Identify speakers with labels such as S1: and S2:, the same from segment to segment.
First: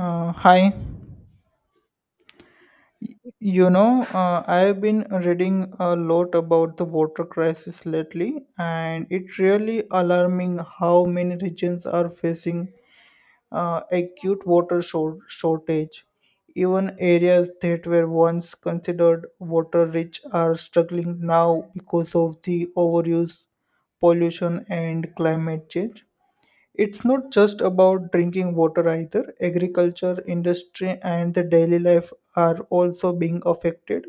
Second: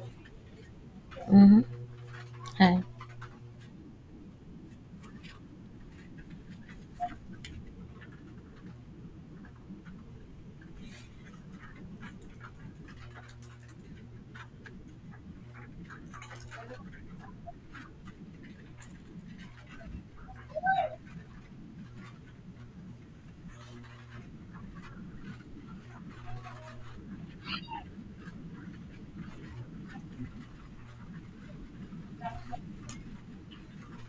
S1: Hi.
S2: Mhm. Hi.
S1: I've been reading a lot about the water crisis lately, and it's really alarming how many regions are facing acute shortage. Even areas that were once considered water rich are struggling now because of the overuse, pollution, and climate change. It's not just about drinking water either. Agriculture, industry, and the daily life are also being affected.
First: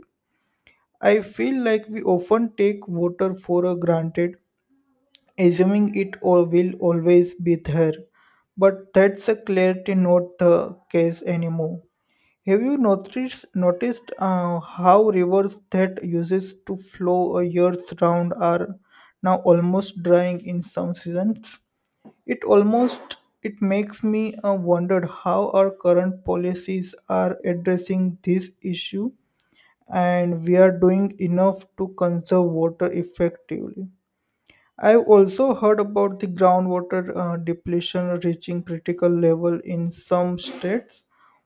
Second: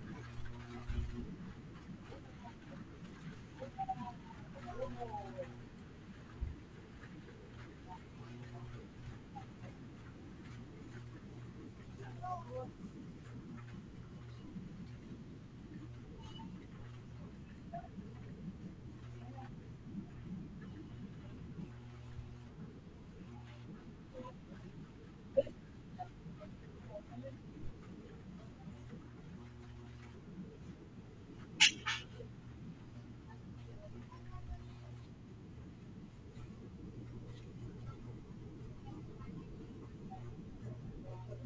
S1: I feel like we often take water for granted, assuming it all will always be there. But that's a clarity not the case anymore. Have you noticed how rivers that uses to flow years round are now almost drying in some seasons? It almost it makes me wonder how our current policies are addressing this issue and we are doing enough to conserve water effectively. I've also heard about the groundwater depletion reaching critical level in some states.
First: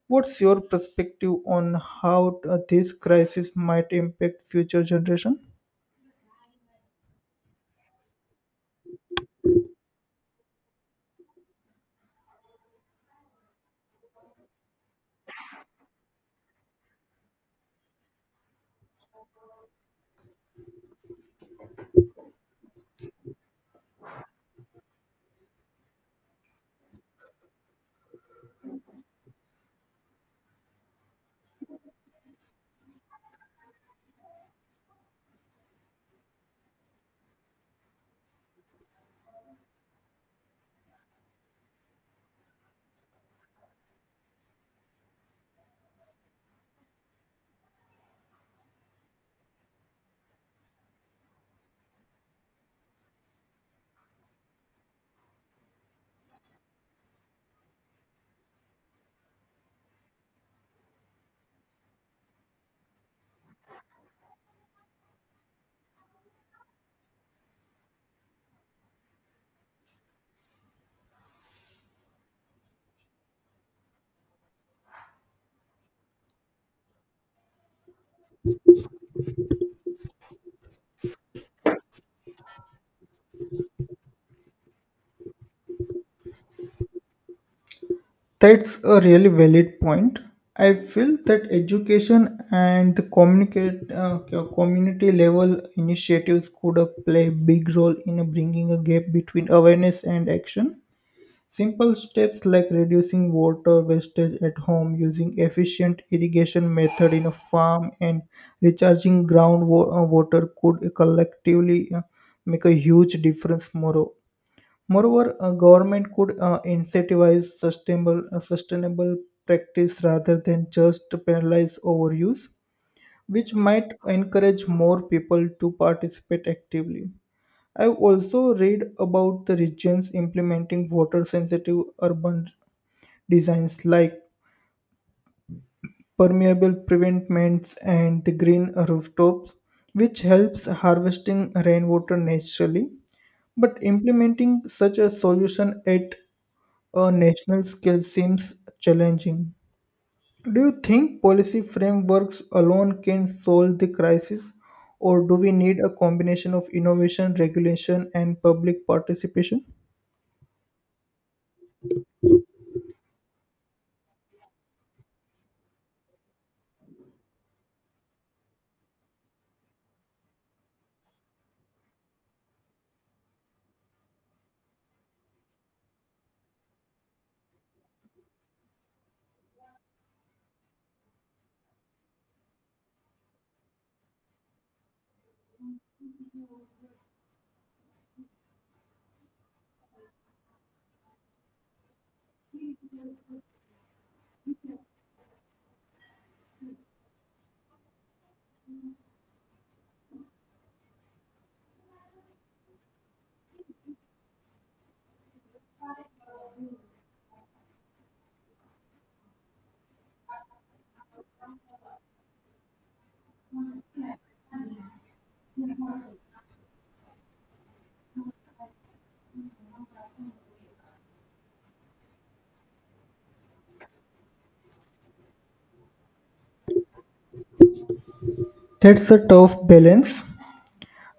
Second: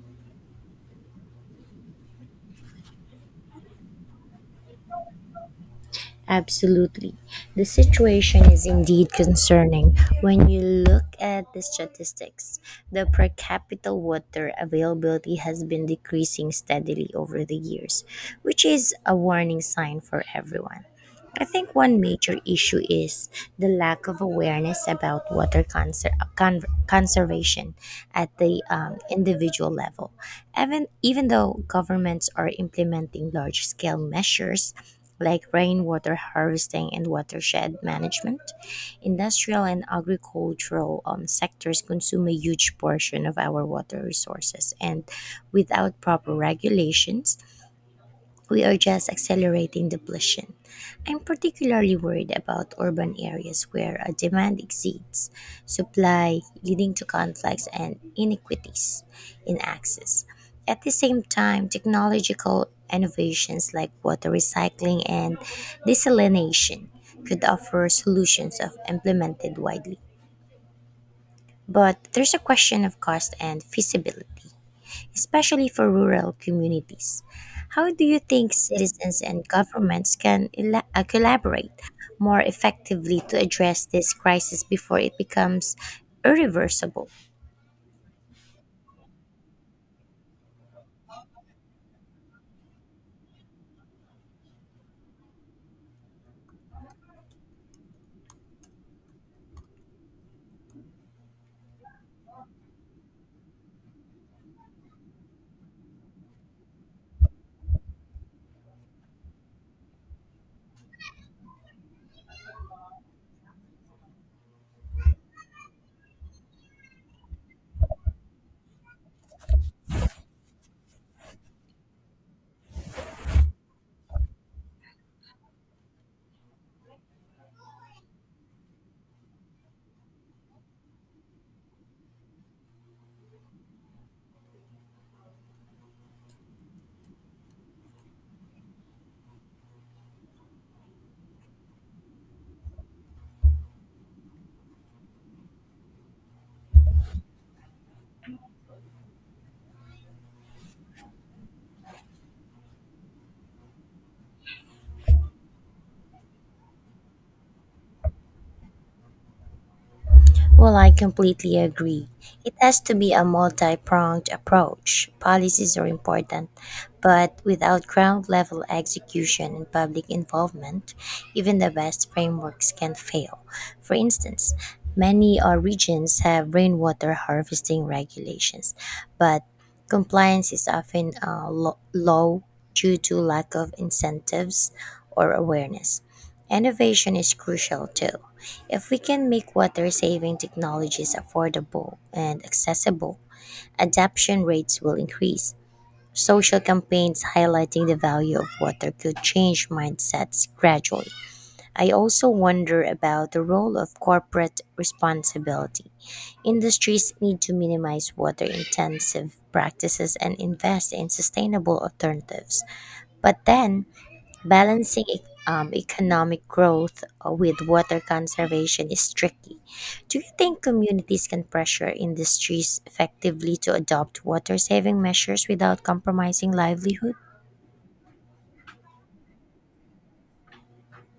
S1: What's your perspective on how this crisis might impact future generation?
S2: Absolutely. The situation is indeed concerning when you look at the statistics. The per capita water availability has been decreasing steadily over the years, which is a warning sign for everyone. I think one major issue is the lack of awareness about water conservation at the individual level. Even though governments are implementing large scale measures like rainwater harvesting and watershed management, industrial and agricultural sectors consume a huge portion of our water resources. And without proper regulations, we are just accelerating depletion. I'm particularly worried about urban areas where a demand exceeds supply, leading to conflicts and inequities in access. At the same time, technological innovations like water recycling and desalination could offer solutions if implemented widely. But there's a question of cost and feasibility, especially for rural communities. How do you think citizens and governments can collaborate more effectively to address this crisis before it becomes irreversible?
S1: That's a really valid point. I feel that education and the communicate community level initiatives could play a big role in bringing a gap between awareness and action. Simple steps like reducing water wastage at home, using efficient irrigation method in a farm, and recharging water could collectively make a huge difference. Moreover, a government could incentivize sustainable practice rather than just penalize overuse, which might encourage more people to participate actively. I've also read about the regions implementing water sensitive urban designs like permeable pavements and the green rooftops, which helps harvesting rainwater naturally. But implementing such a solution at a national scale seems challenging. Do you think policy frameworks alone can solve the crisis, or do we need a combination of innovation, regulation, and public participation?
S2: Well, I completely agree. It has to be a multi pronged approach. Policies are important, but without ground level execution and public involvement, even the best frameworks can fail. For instance, many regions have rainwater harvesting regulations, but compliance is often low due to lack of incentives or awareness. Innovation is crucial too, if we can make water saving technologies affordable and accessible, adoption rates will increase. Social campaigns highlighting the value of water could change mindsets gradually. I also wonder about the role of corporate responsibility. Industries need to minimize water intensive practices and invest in sustainable alternatives. But then, balancing economic growth with water conservation is tricky. Do you think communities can pressure industries effectively to adopt water saving measures without compromising livelihood?
S1: That's a tough balance.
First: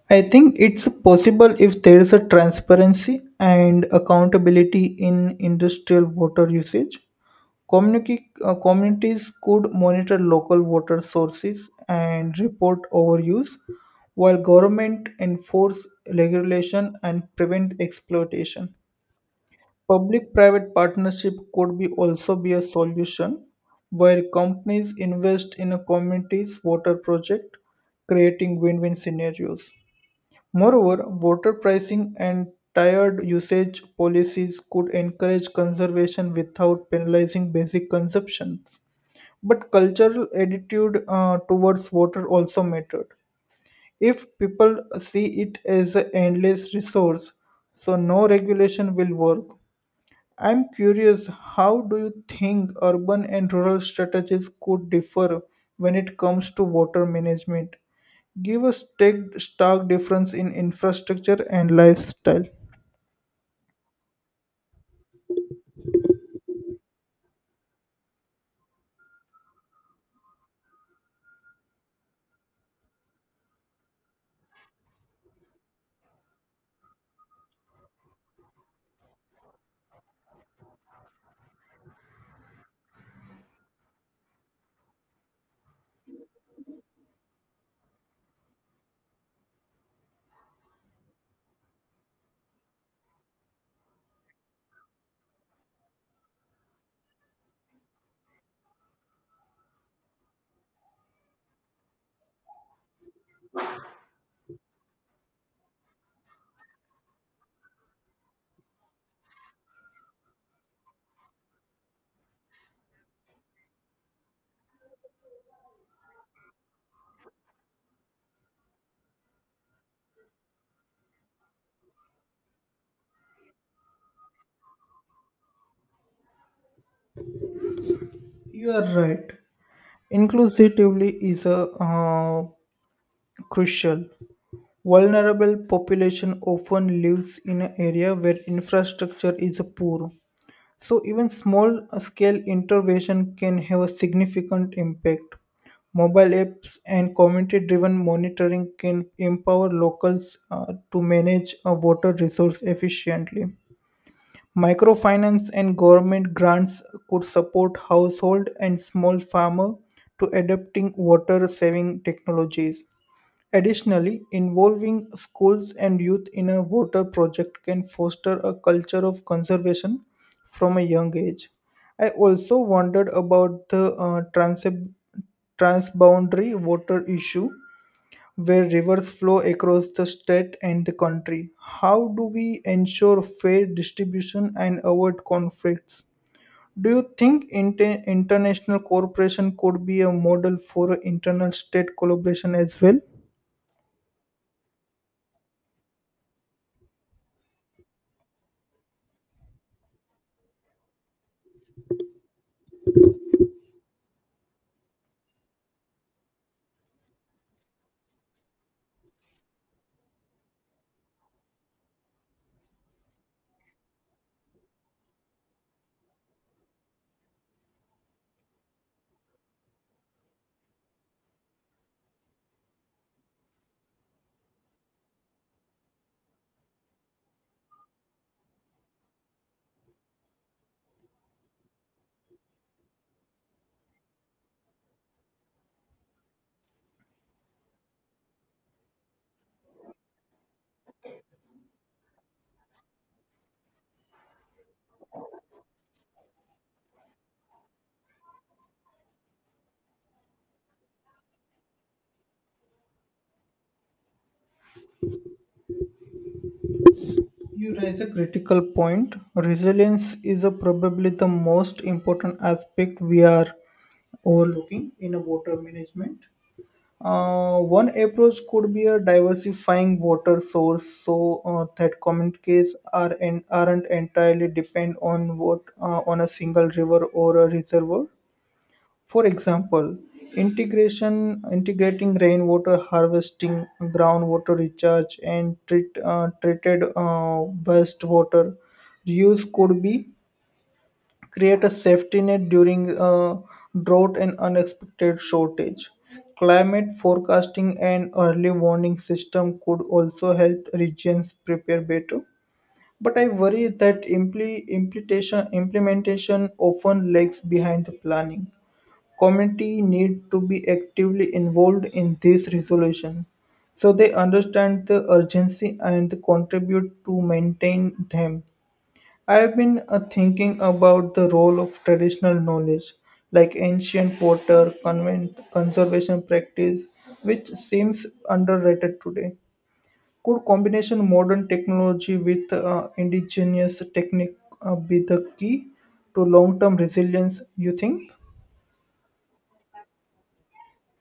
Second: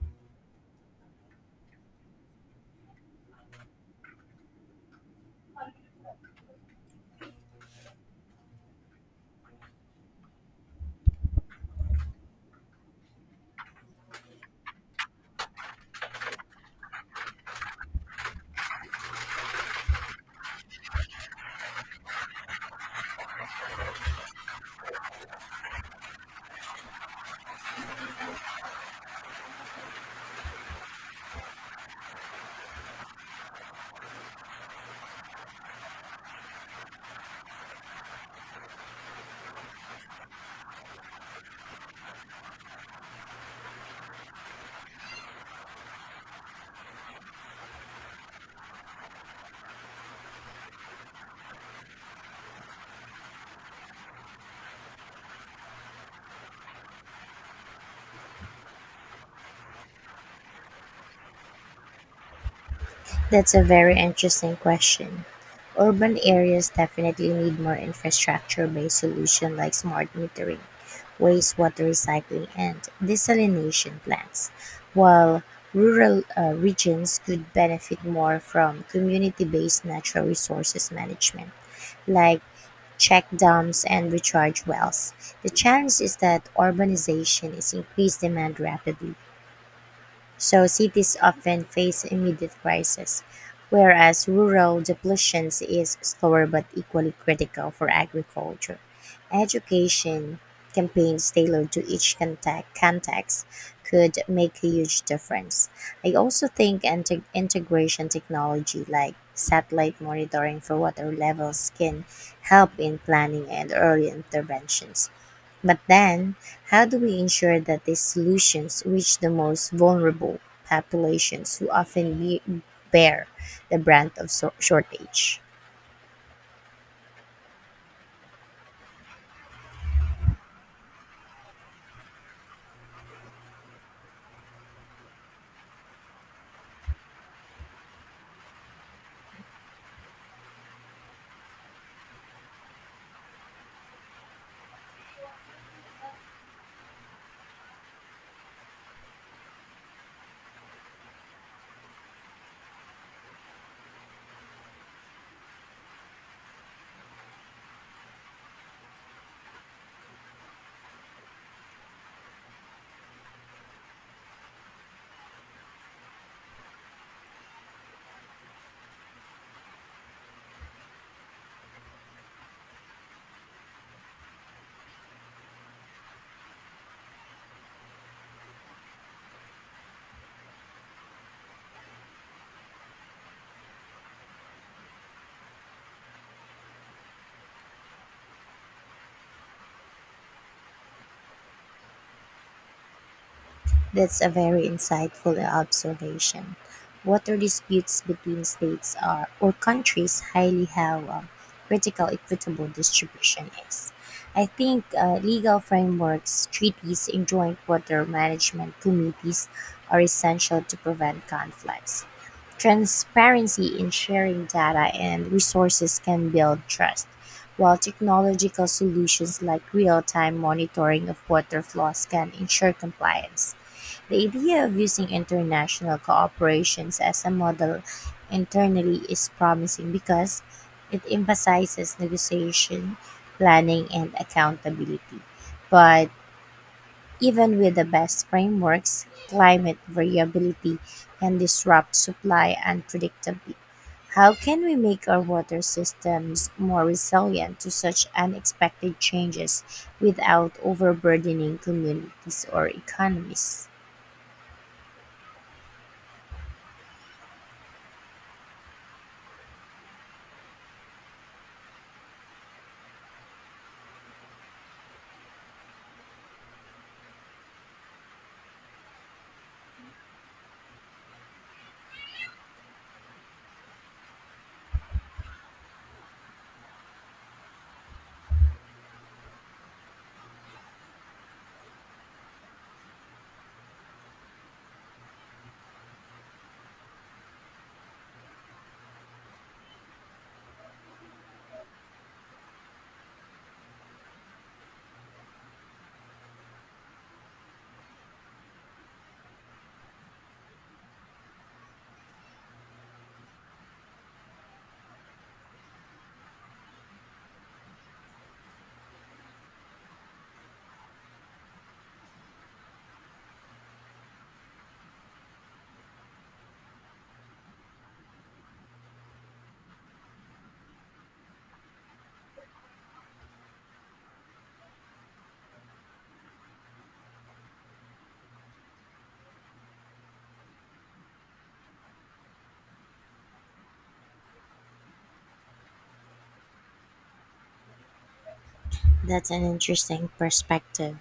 S1: I think it's possible if there is a transparency and accountability in industrial water usage. Communities could monitor local water sources and report overuse, while government enforce regulation and prevent exploitation. Public-private partnership could be also be a solution, where companies invest in a community's water project, creating win-win scenarios. Moreover, water pricing and tiered usage policies could encourage conservation without penalizing basic consumption. But cultural attitude towards water also mattered. If people see it as an endless resource, so no regulation will work. I'm curious, how do you think urban and rural strategies could differ when it comes to water management? Give a stark difference in infrastructure and lifestyle.
S2: That's a very interesting question. Urban areas definitely need more infrastructure based solutions like smart metering, wastewater recycling, and desalination plants, while rural regions could benefit more from community based natural resources management like check dams and recharge wells. The challenge is that urbanization is increased demand rapidly, so cities often face immediate crises, whereas rural depletion is slower but equally critical for agriculture. Education campaigns tailored to each context could make a huge difference. I also think integration technology like satellite monitoring for water levels can help in planning and early interventions. But then, how do we ensure that these solutions reach the most vulnerable populations who often bear the brunt of shortage?
S1: You are right. Inclusivity is a uh, crucial. Vulnerable population often lives in an area where infrastructure is poor. So, even small scale intervention can have a significant impact. Mobile apps and community driven monitoring can empower locals to manage a water resource efficiently. Microfinance and government grants could support household and small farmer to adopting water saving technologies. Additionally, involving schools and youth in a water project can foster a culture of conservation from a young age. I also wondered about the transboundary water issue where rivers flow across the state and the country. How do we ensure fair distribution and avoid conflicts? Do you think international cooperation could be a model for internal state collaboration as well?
S2: That's a very insightful observation. Water disputes between states are or countries highly how critical equitable distribution is. I think legal frameworks, treaties, and joint water management committees are essential to prevent conflicts. Transparency in sharing data and resources can build trust, while technological solutions like real-time monitoring of water flows can ensure compliance. The idea of using international cooperations as a model internally is promising because it emphasizes negotiation, planning, and accountability. But even with the best frameworks, climate variability can disrupt supply unpredictably. How can we make our water systems more resilient to such unexpected changes without overburdening communities or economies?
S1: You raise a critical point. Resilience is a probably the most important aspect we are overlooking in a water management. One approach could be a diversifying water source so that communities are aren't entirely depend on what on a single river or a reservoir. For example, integration integrating rainwater harvesting, groundwater recharge, and treated wastewater reuse could be create a safety net during drought and unexpected shortage. Climate forecasting and early warning system could also help regions prepare better. But I worry that implementation often lags behind the planning. Community need to be actively involved in this resolution so they understand the urgency and contribute to maintain them. I have been thinking about the role of traditional knowledge like ancient potter convent conservation practice, which seems underrated today. Could combination modern technology with indigenous technique be the key to long term resilience you think?
S2: That's an interesting perspective.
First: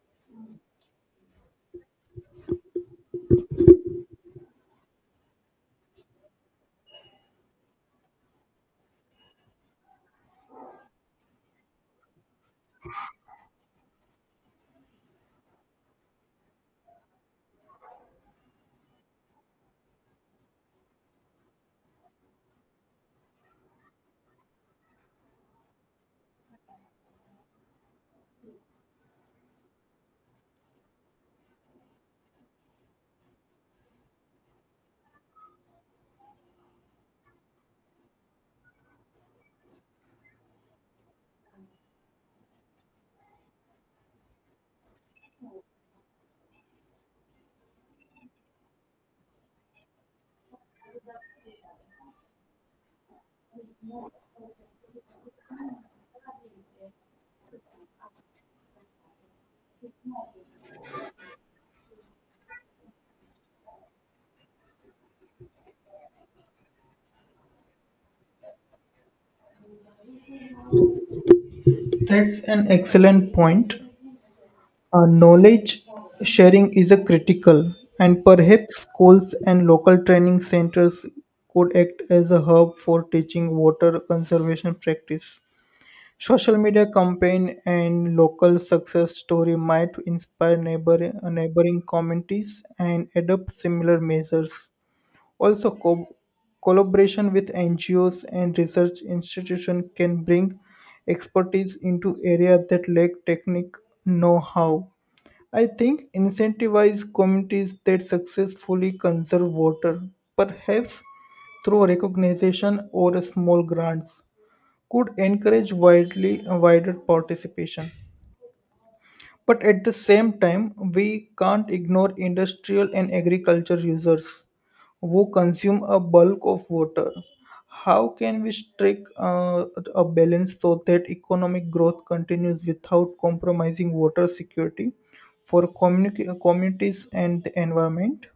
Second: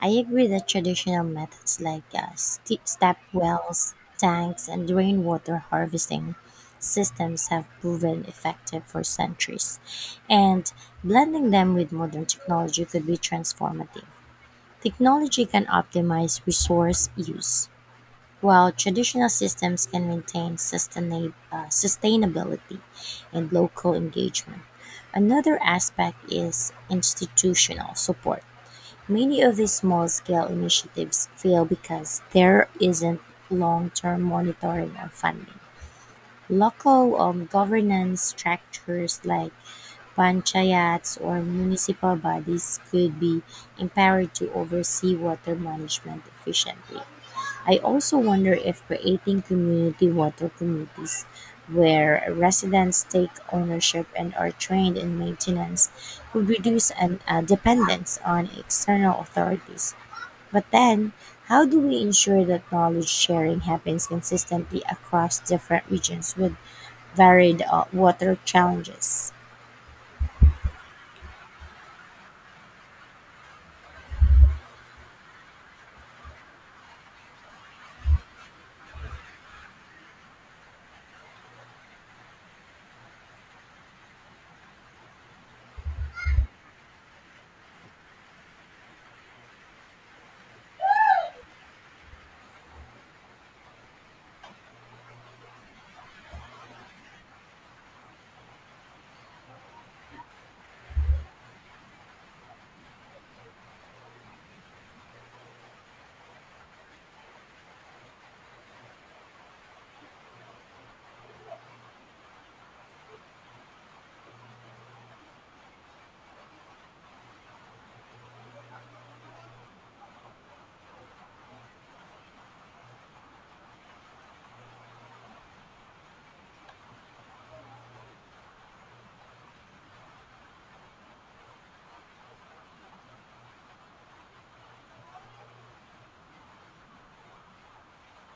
S2: I agree that traditional methods like step wells, tanks, and rainwater harvesting systems have proven effective for centuries, and blending them with modern technology could be transformative. Technology can optimize resource use, while traditional systems can maintain sustainability and local engagement. Another aspect is institutional support. Many of these small scale initiatives fail because there isn't long term monitoring or funding. Local governance structures like panchayats or municipal bodies could be empowered to oversee water management efficiently. I also wonder if creating community water committees where residents take ownership and are trained in maintenance could reduce dependence on external authorities. But then, how do we ensure that knowledge sharing happens consistently across different regions with varied water challenges?
S1: That's an excellent point. Knowledge sharing is a critical, and perhaps schools and local training centers could act as a hub for teaching water conservation practice. Social media campaign and local success story might inspire neighboring communities and adopt similar measures. Also, collaboration with NGOs and research institutions can bring expertise into areas that lack technical know-how. I think incentivize communities that successfully conserve water, perhaps through recognition or small grants, could encourage widely wider participation. But at the same time, we can't ignore industrial and agriculture users who consume a bulk of water. How can we strike a balance so that economic growth continues without compromising water security for communities and the environment?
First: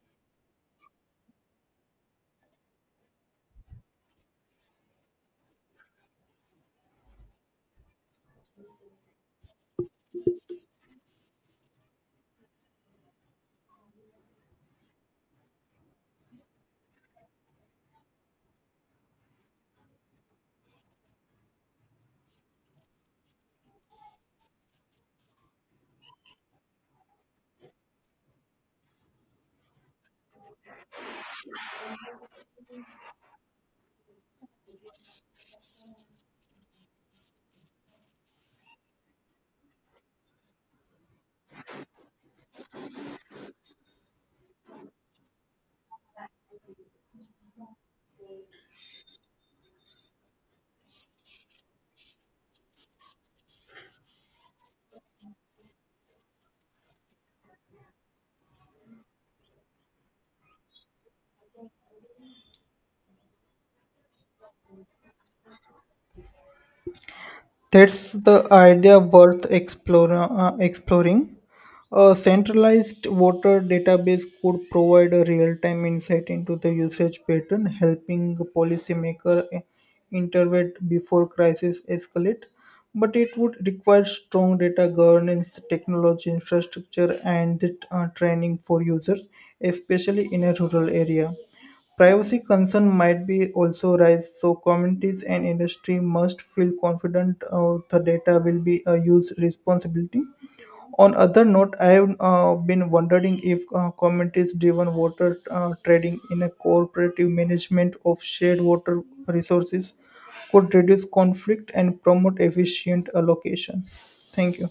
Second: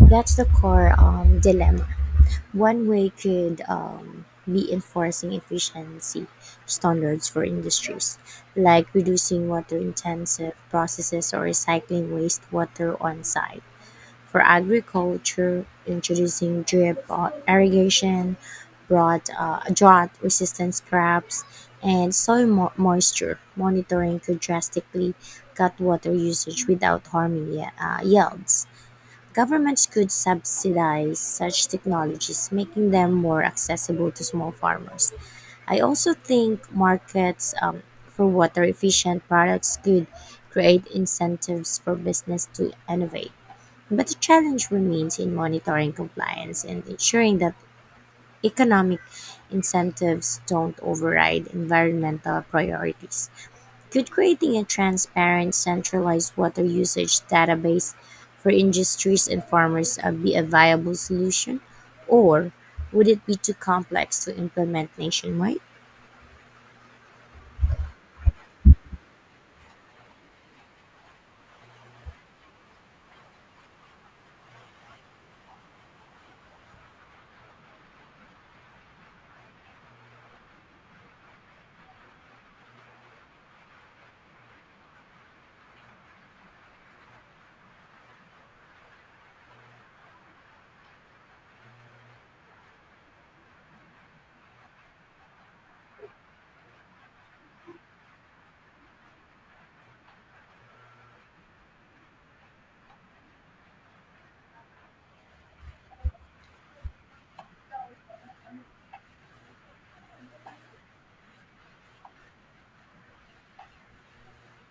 S2: That's the core dilemma. One way could be enforcing efficiency standards for industries, like reducing water intensive processes or recycling wastewater on site. For agriculture, introducing drip irrigation, broad drought resistant crops, and soil moisture monitoring could drastically cut water usage without harming yields. Governments could subsidize such technologies, making them more accessible to small farmers. I also think markets for water efficient products could create incentives for business to innovate. But the challenge remains in monitoring compliance and ensuring that economic incentives don't override environmental priorities. Could creating a transparent, centralized water usage database for industries and farmers be a viable solution, or would it be too complex to implement nationwide?
S1: That's the idea worth exploring. A centralized water database could provide a real-time insight into the usage pattern, helping policymakers intervene before crises escalate. But it would require strong data governance, technology infrastructure, and training for users, especially in a rural area. Privacy concern might be also rise, so communities and industry must feel confident the data will be used responsibly. On other note, I have been wondering if communities-driven water trading in a cooperative management of shared water resources could reduce conflict and promote efficient allocation. Thank you.